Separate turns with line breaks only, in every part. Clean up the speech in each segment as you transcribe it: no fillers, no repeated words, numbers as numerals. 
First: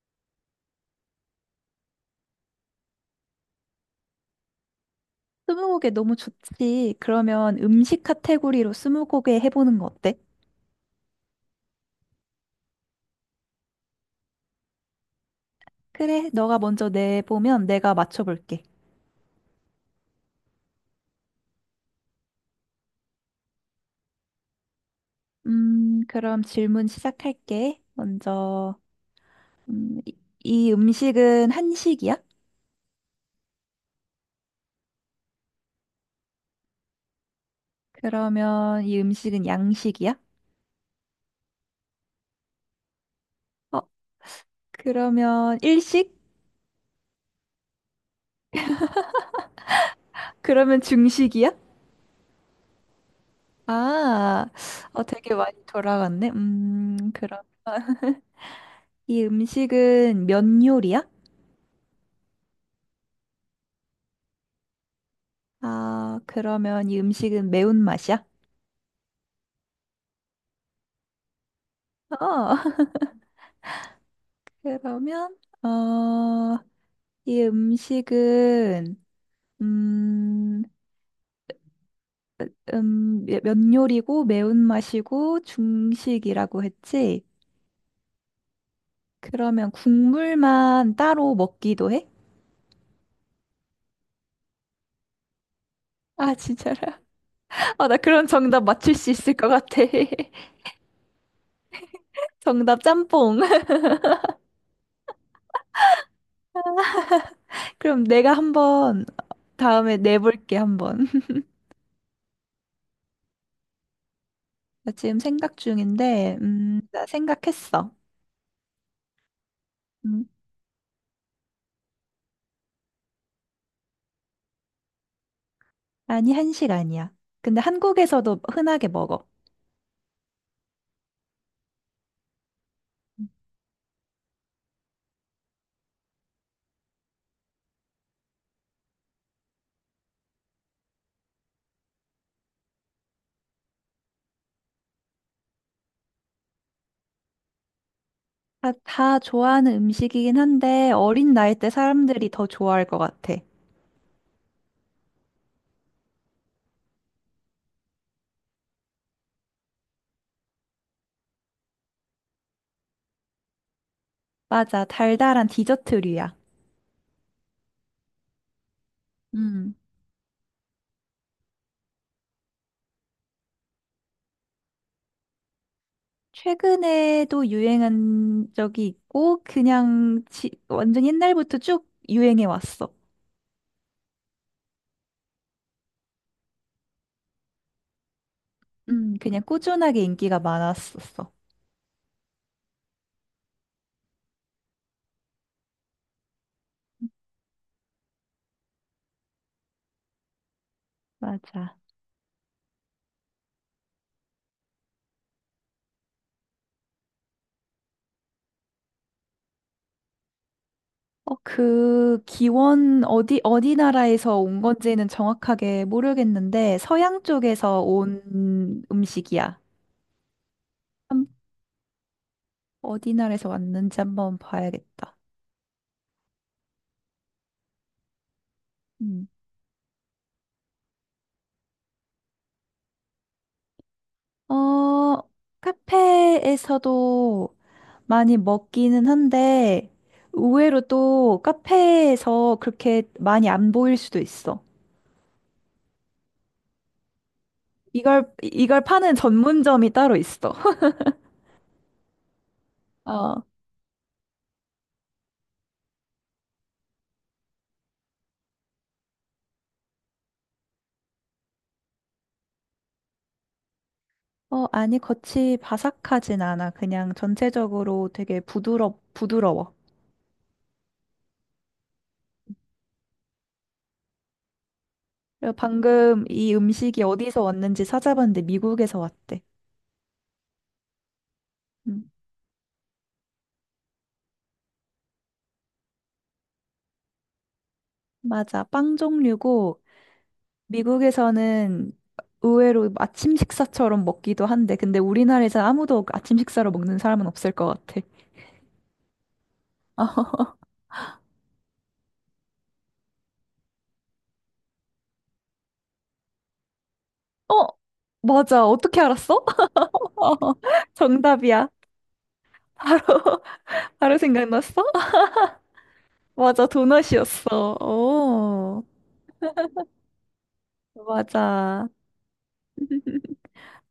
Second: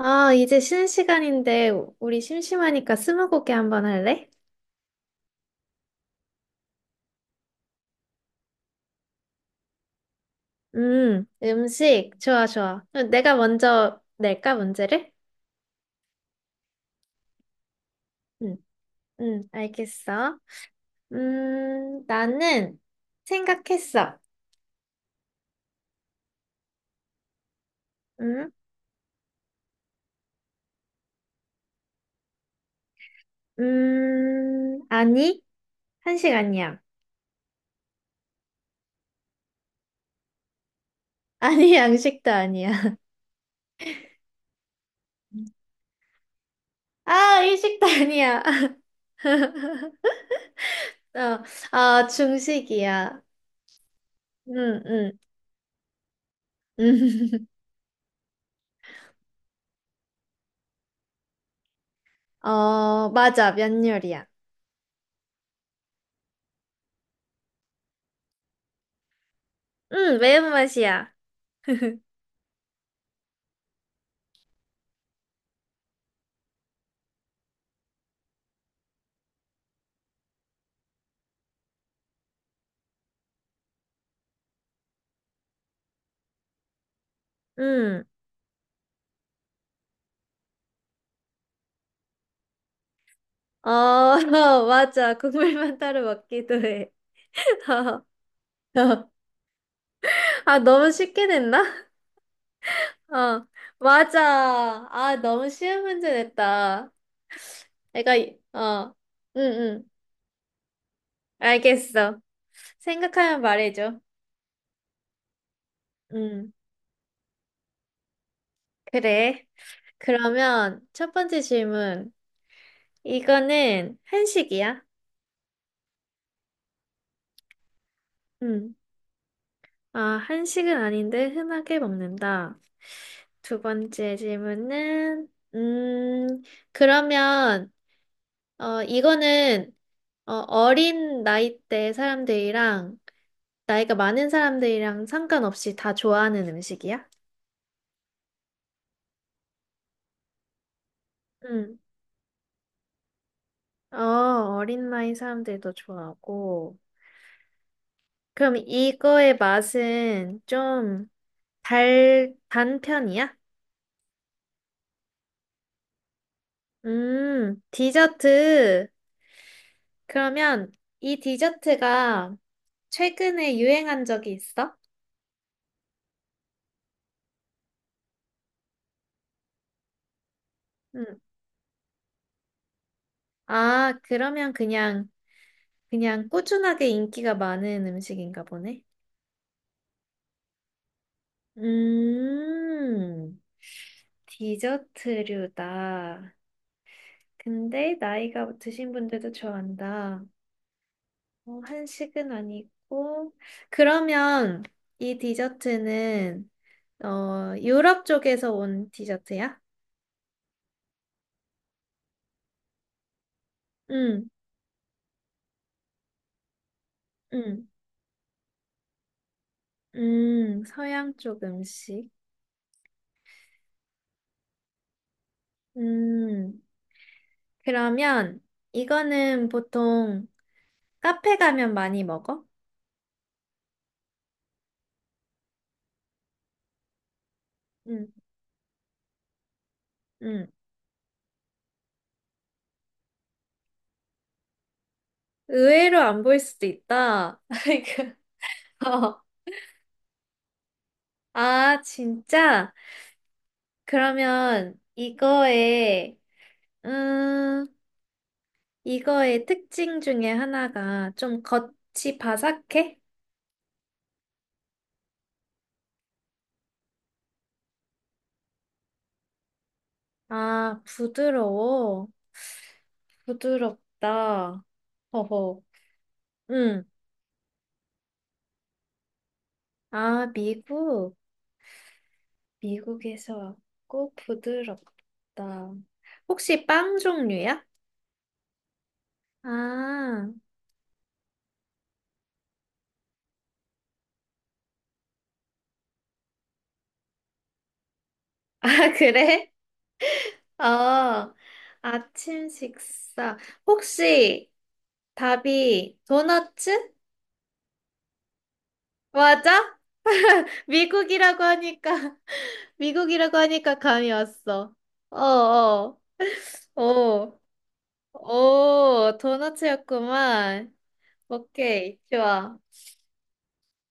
아, 이제 쉬는 시간인데 우리 심심하니까 스무고개 한번 할래?
스무고개 너무 좋지. 그러면 음식 카테고리로 스무고개 해보는 거 어때?
음식. 좋아, 좋아. 그럼 내가 먼저 낼까, 문제를?
그래, 너가 먼저 내보면 내가
응.
맞춰볼게.
응, 알겠어. 나는 생각했어.
그럼 질문 시작할게.
음,
먼저, 음, 이, 이 음식은 한식이야?
아니, 한식 아니야.
그러면 이 음식은 양식이야?
아니, 양식도 아니야.
어, 그러면 일식?
아, 일식도 아니야.
그러면
어,
중식이야?
아, 중식이야.
아,
응,
어,
응.
되게 많이 돌아갔네. 그럼 이 음식은 면 요리야?
어, 맞아, 면요리야.
아, 그러면 이 음식은 매운맛이야? 어.
응, 매운맛이야.
그러면 어, 이 음식은 음, 면 요리고 매운맛이고 중식이라고 했지?
응.
그러면 국물만 따로 먹기도 해?
어, 맞아. 국물만 따로
아,
먹기도
진짜로?
해.
아, 나
어,
그런 정답 맞출 수
어.
있을 것 같아.
아, 너무 쉽게 냈나?
정답 짬뽕.
어, 맞아. 아, 너무 쉬운 문제 냈다.
그럼
내가,
내가
이- 어,
한번
응, 응.
다음에 내볼게, 한번.
알겠어. 생각하면 말해줘.
나 지금 생각 중인데,
응,
나 생각했어.
그래.
음,
그러면 첫 번째 질문. 이거는 한식이야?
아니, 한식 아니야. 근데 한국에서도
응.
흔하게 먹어.
아, 한식은 아닌데 흔하게 먹는다. 두 번째 질문은, 음, 그러면, 어, 이거는, 어, 어린 나이 때 사람들이랑, 나이가 많은 사람들이랑 상관없이 다 좋아하는 음식이야?
다 좋아하는 음식이긴 한데 어린 나이 때
응.
사람들이 더 좋아할 것 같아.
어, 어린 나이 사람들도 좋아하고. 그럼 이거의 맛은 좀 단 편이야?
맞아, 달달한 디저트류야.
디저트.
음.
그러면 이 디저트가 최근에 유행한 적이 있어?
최근에도 유행한 적이 있고 완전
응.
옛날부터 쭉 유행해 왔어.
아, 그러면 그냥 꾸준하게 인기가 많은 음식인가 보네.
그냥 꾸준하게 인기가 많았었어.
음, 디저트류다. 근데 나이가 드신 분들도 좋아한다. 어,
맞아.
한식은 아니고. 그러면 이 디저트는, 어, 유럽 쪽에서 온 디저트야?
어, 그 기원 어디 어디
응,
나라에서 온 건지는 정확하게 모르겠는데 서양
응.
쪽에서 온 음식이야.
서양
한-
쪽 음식.
어디 나라에서 왔는지 한번 봐야겠다.
음, 그러면
음.
이거는 보통 카페 가면 많이 먹어?
어, 카페에서도
음,
많이 먹기는 한데,
음.
의외로 또 카페에서 그렇게 많이 안 보일 수도 있어.
의외로 안 보일 수도 있다. 아이고.
이걸 파는
어.
전문점이 따로 있어.
아, 진짜?
어,
그러면 음, 이거의 특징 중에 하나가 좀 겉이 바삭해?
어, 아니, 겉이 바삭하진 않아. 그냥 전체적으로 되게 부드러워.
아, 부드러워. 부드럽다.
그리고
허허.
방금 이
응.
음식이 어디서 왔는지 찾아봤는데 미국에서 왔대.
아, 미국.
음,
미국에서 왔고 부드럽다. 혹시 빵 종류야?
맞아. 빵 종류고,
아,
미국에서는 의외로 아침 식사처럼 먹기도 한데, 근데 우리나라에서 아무도 아침 식사로 먹는 사람은 없을 것 같아.
아, 그래? 어, 아침 식사. 혹시 답이 도너츠?
어, 맞아. 어떻게 알았어?
맞아?
어,
미국이라고
정답이야.
하니까,
바로,
미국이라고 하니까 감이
바로
왔어.
생각났어?
어, 어,
맞아.
어,
도넛이었어. 오,
어, 도너츠였구만.
맞아.
오케이, 좋아.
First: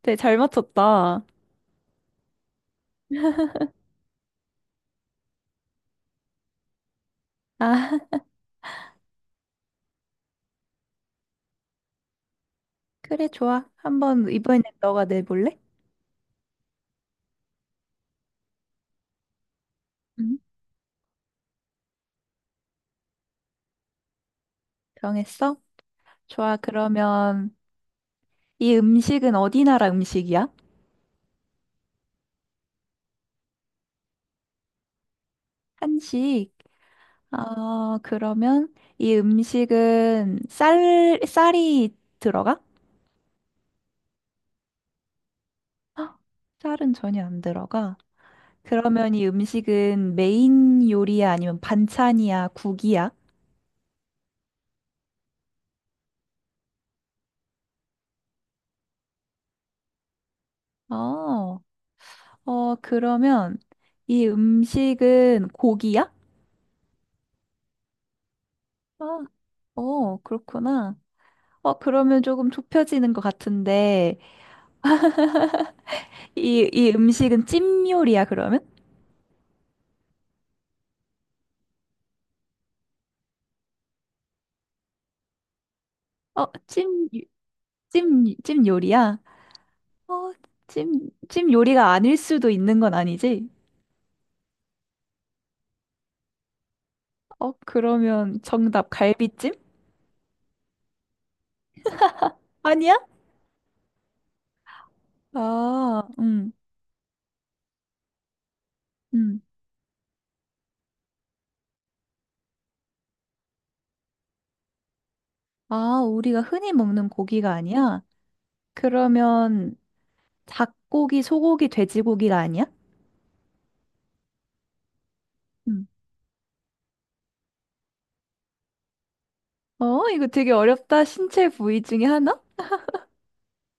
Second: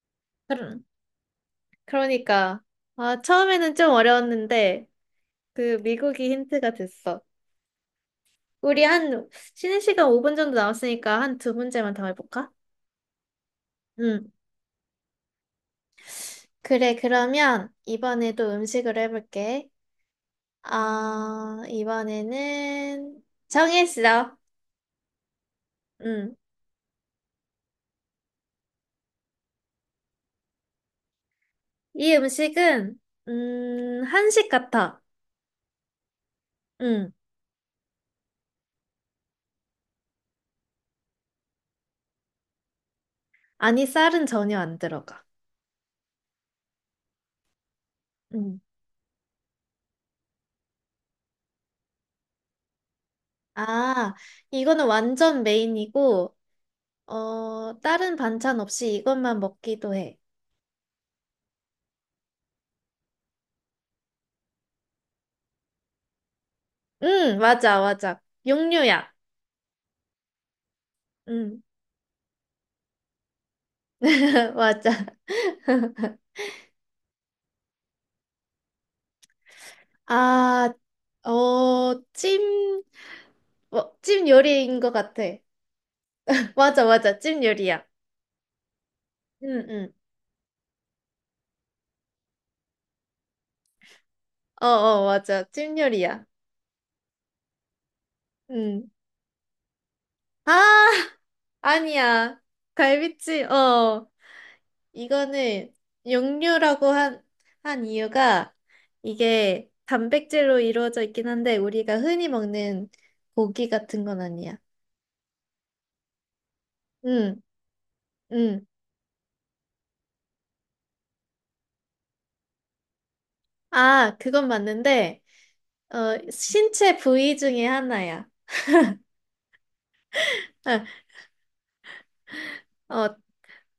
되게 잘
그러,
맞췄다.
그러니까. 아, 처음에는 좀 어려웠는데, 그 미국이 힌트가 됐어.
아,
우리 한 쉬는 시간 5분 정도 남았으니까 한 두 문제만 더 해볼까?
그래, 좋아. 한번
응.
이번엔 너가 내볼래?
그래, 그러면 이번에도 음식으로 해볼게.
응,
아, 이번에는 정했어.
정했어?
응.
좋아. 그러면 이 음식은 어디 나라 음식이야?
이 음식은 한식 같아.
한식.
응.
아, 그러면 이 음식은 쌀이 들어가?
아니, 쌀은 전혀 안 들어가.
헉, 쌀은 전혀 안 들어가.
응.
그러면 이 음식은 메인 요리야 아니면 반찬이야, 국이야?
아, 이거는 완전 메인이고 어, 다른 반찬 없이 이것만 먹기도 해.
어, 어, 그러면 이 음식은 고기야?
응, 맞아, 맞아. 육류야.
아, 어, 그렇구나.
응,
어, 그러면 조금 좁혀지는 것 같은데,
맞아.
이 음식은 찜 요리야, 그러면?
아, 어, 찜, 어, 찜 요리인 것 같아.
어,
맞아,
찜,
맞아. 찜 요리야.
찜 요리야?
응, 응.
어, 찜 요리가 아닐 수도 있는 건 아니지?
어, 어, 맞아. 찜 요리야.
어, 그러면
응.
정답 갈비찜?
아, 아니야.
아니야?
갈비찜, 어. 이거는
아,
육류라고 한 이유가
음.
이게 단백질로 이루어져 있긴 한데 우리가 흔히 먹는 고기 같은 건 아니야.
아, 우리가 흔히 먹는
응,
고기가 아니야?
응.
그러면 닭고기, 소고기, 돼지고기가 아니야?
아, 그건 맞는데
음.
어, 신체 부위 중에 하나야.
어, 이거 되게
어,
어렵다. 신체 부위 중에 하나?
어,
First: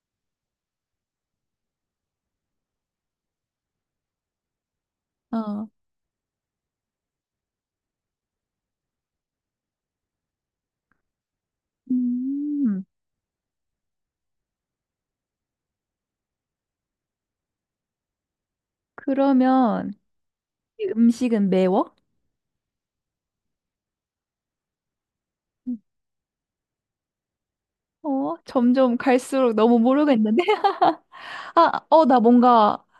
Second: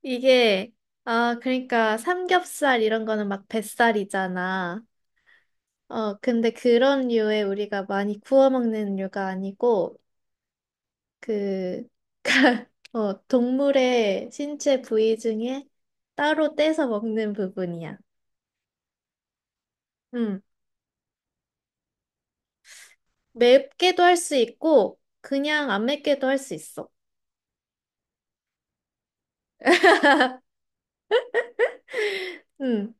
이게, 아, 그러니까 삼겹살 이런 거는 막 뱃살이잖아.
어.
어, 근데 그런 류에 우리가 많이 구워 먹는 류가 아니고, 그,
음,
어, 동물의 신체 부위 중에 따로 떼서 먹는 부분이야.
그러면
음,
이 음식은 매워?
맵게도 할 수 있고, 그냥
음.
안 맵게도 할 수 있어.
어, 점점 갈수록 너무 모르겠는데? 아, 어, 나 뭔가
음,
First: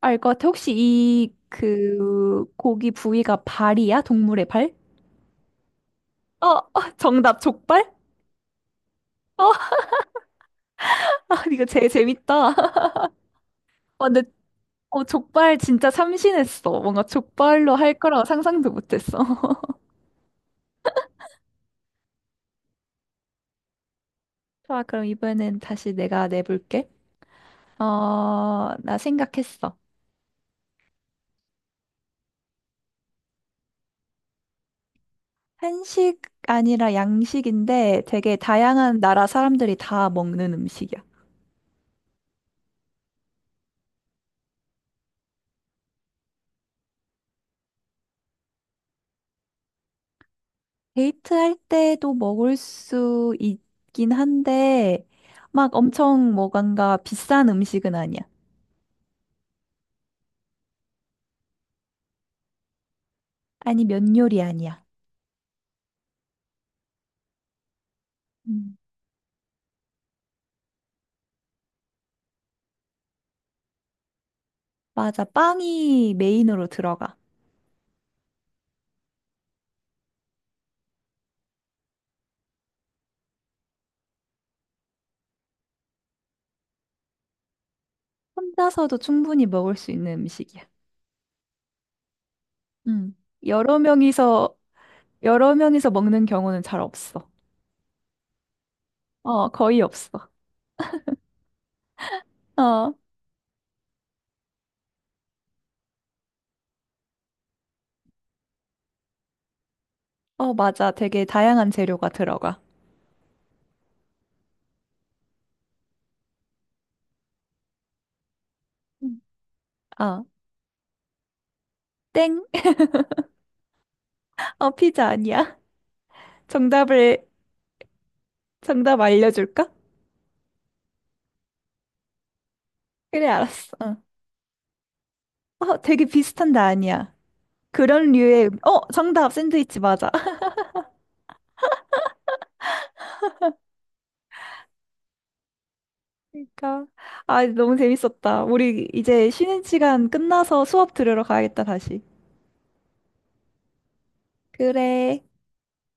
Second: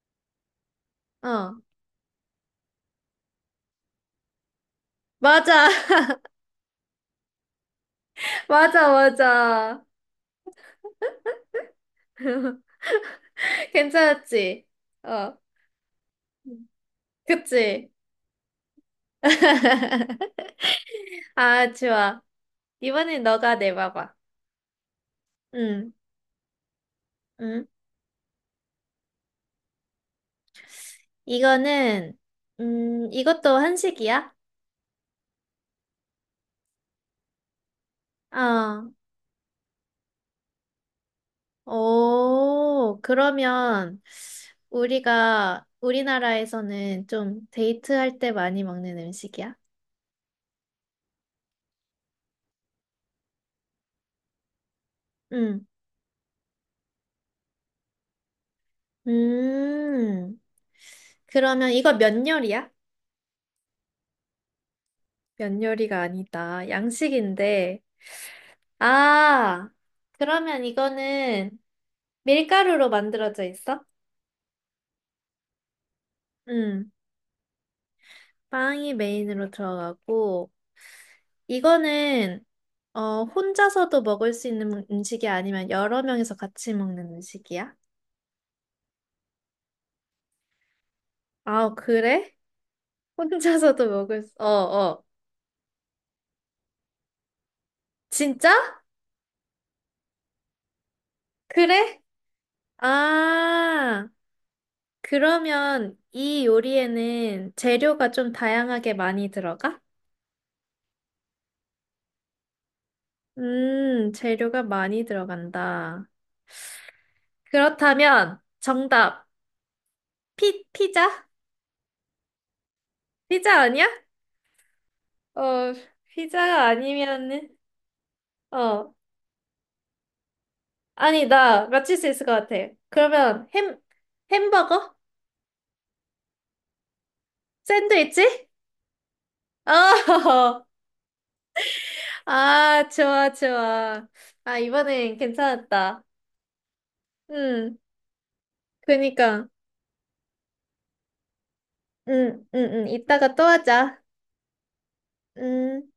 알 것 같아. 혹시 이
어,
그 고기 부위가 발이야? 동물의 발?
맞아.
어, 어, 정답 족발?
맞아,
어,
맞아.
아, 이거 제일 재밌다. 어, 근데
괜찮았지?
어,
어,
족발 진짜 참신했어. 뭔가 족발로
그치?
할 거라고 상상도 못했어.
아, 좋아. 이번엔 너가 내봐봐.
좋아, 그럼 이번엔
응,
다시 내가 내볼게.
응.
어, 나 생각했어.
이거는, 이것도 한식이야?
한식 아니라 양식인데 되게
어,
다양한 나라 사람들이 다 먹는 음식이야.
오, 그러면 우리가 우리나라에서는 좀 데이트할 때 많이 먹는 음식이야?
데이트할 때도 먹을 수 있긴 한데,
응,
막 엄청 뭐간가 비싼 음식은 아니야.
음, 그러면 이거 면 요리야?
아니, 면 요리 아니야.
면 요리가 아니다. 양식인데,
음.
아, 그러면 이거는 밀가루로 만들어져 있어?
맞아, 빵이 메인으로
응,
들어가.
빵이 메인으로 들어가고, 이거는, 어, 혼자서도 먹을 수 있는 음식이 아니면 여러 명이서 같이 먹는 음식이야?
혼자서도 충분히 먹을 수 있는 음식이야.
아, 그래?
음. 여러
어,
명이서,
어.
여러 명이서 먹는 경우는 잘 없어.
진짜?
어, 거의 없어.
그래?
어,
아, 그러면 이 요리에는 재료가 좀 다양하게 많이 들어가?
어, 맞아. 되게 다양한 재료가 들어가.
재료가 많이 들어간다. 그렇다면
음.
정답
어,
피 피자?
땡.
피자 아니야?
어, 피자 아니야.
어, 피자가
정답을,
아니면은, 어,
정답 알려줄까?
아니, 나 맞출 수 있을 것 같아.
그래,
그러면
알았어.
햄,
어.
햄버거?
어, 되게 비슷한데 아니야.
샌드위치?
어, 정답, 샌드위치 맞아.
어, 아, 좋아, 좋아. 아, 이번엔 괜찮았다.
그러니까, 아, 너무
음,
재밌었다. 우리 이제
그니까.
쉬는 시간 끝나서 수업 들으러 가야겠다, 다시.
이따가 또 하자.
그래.
음.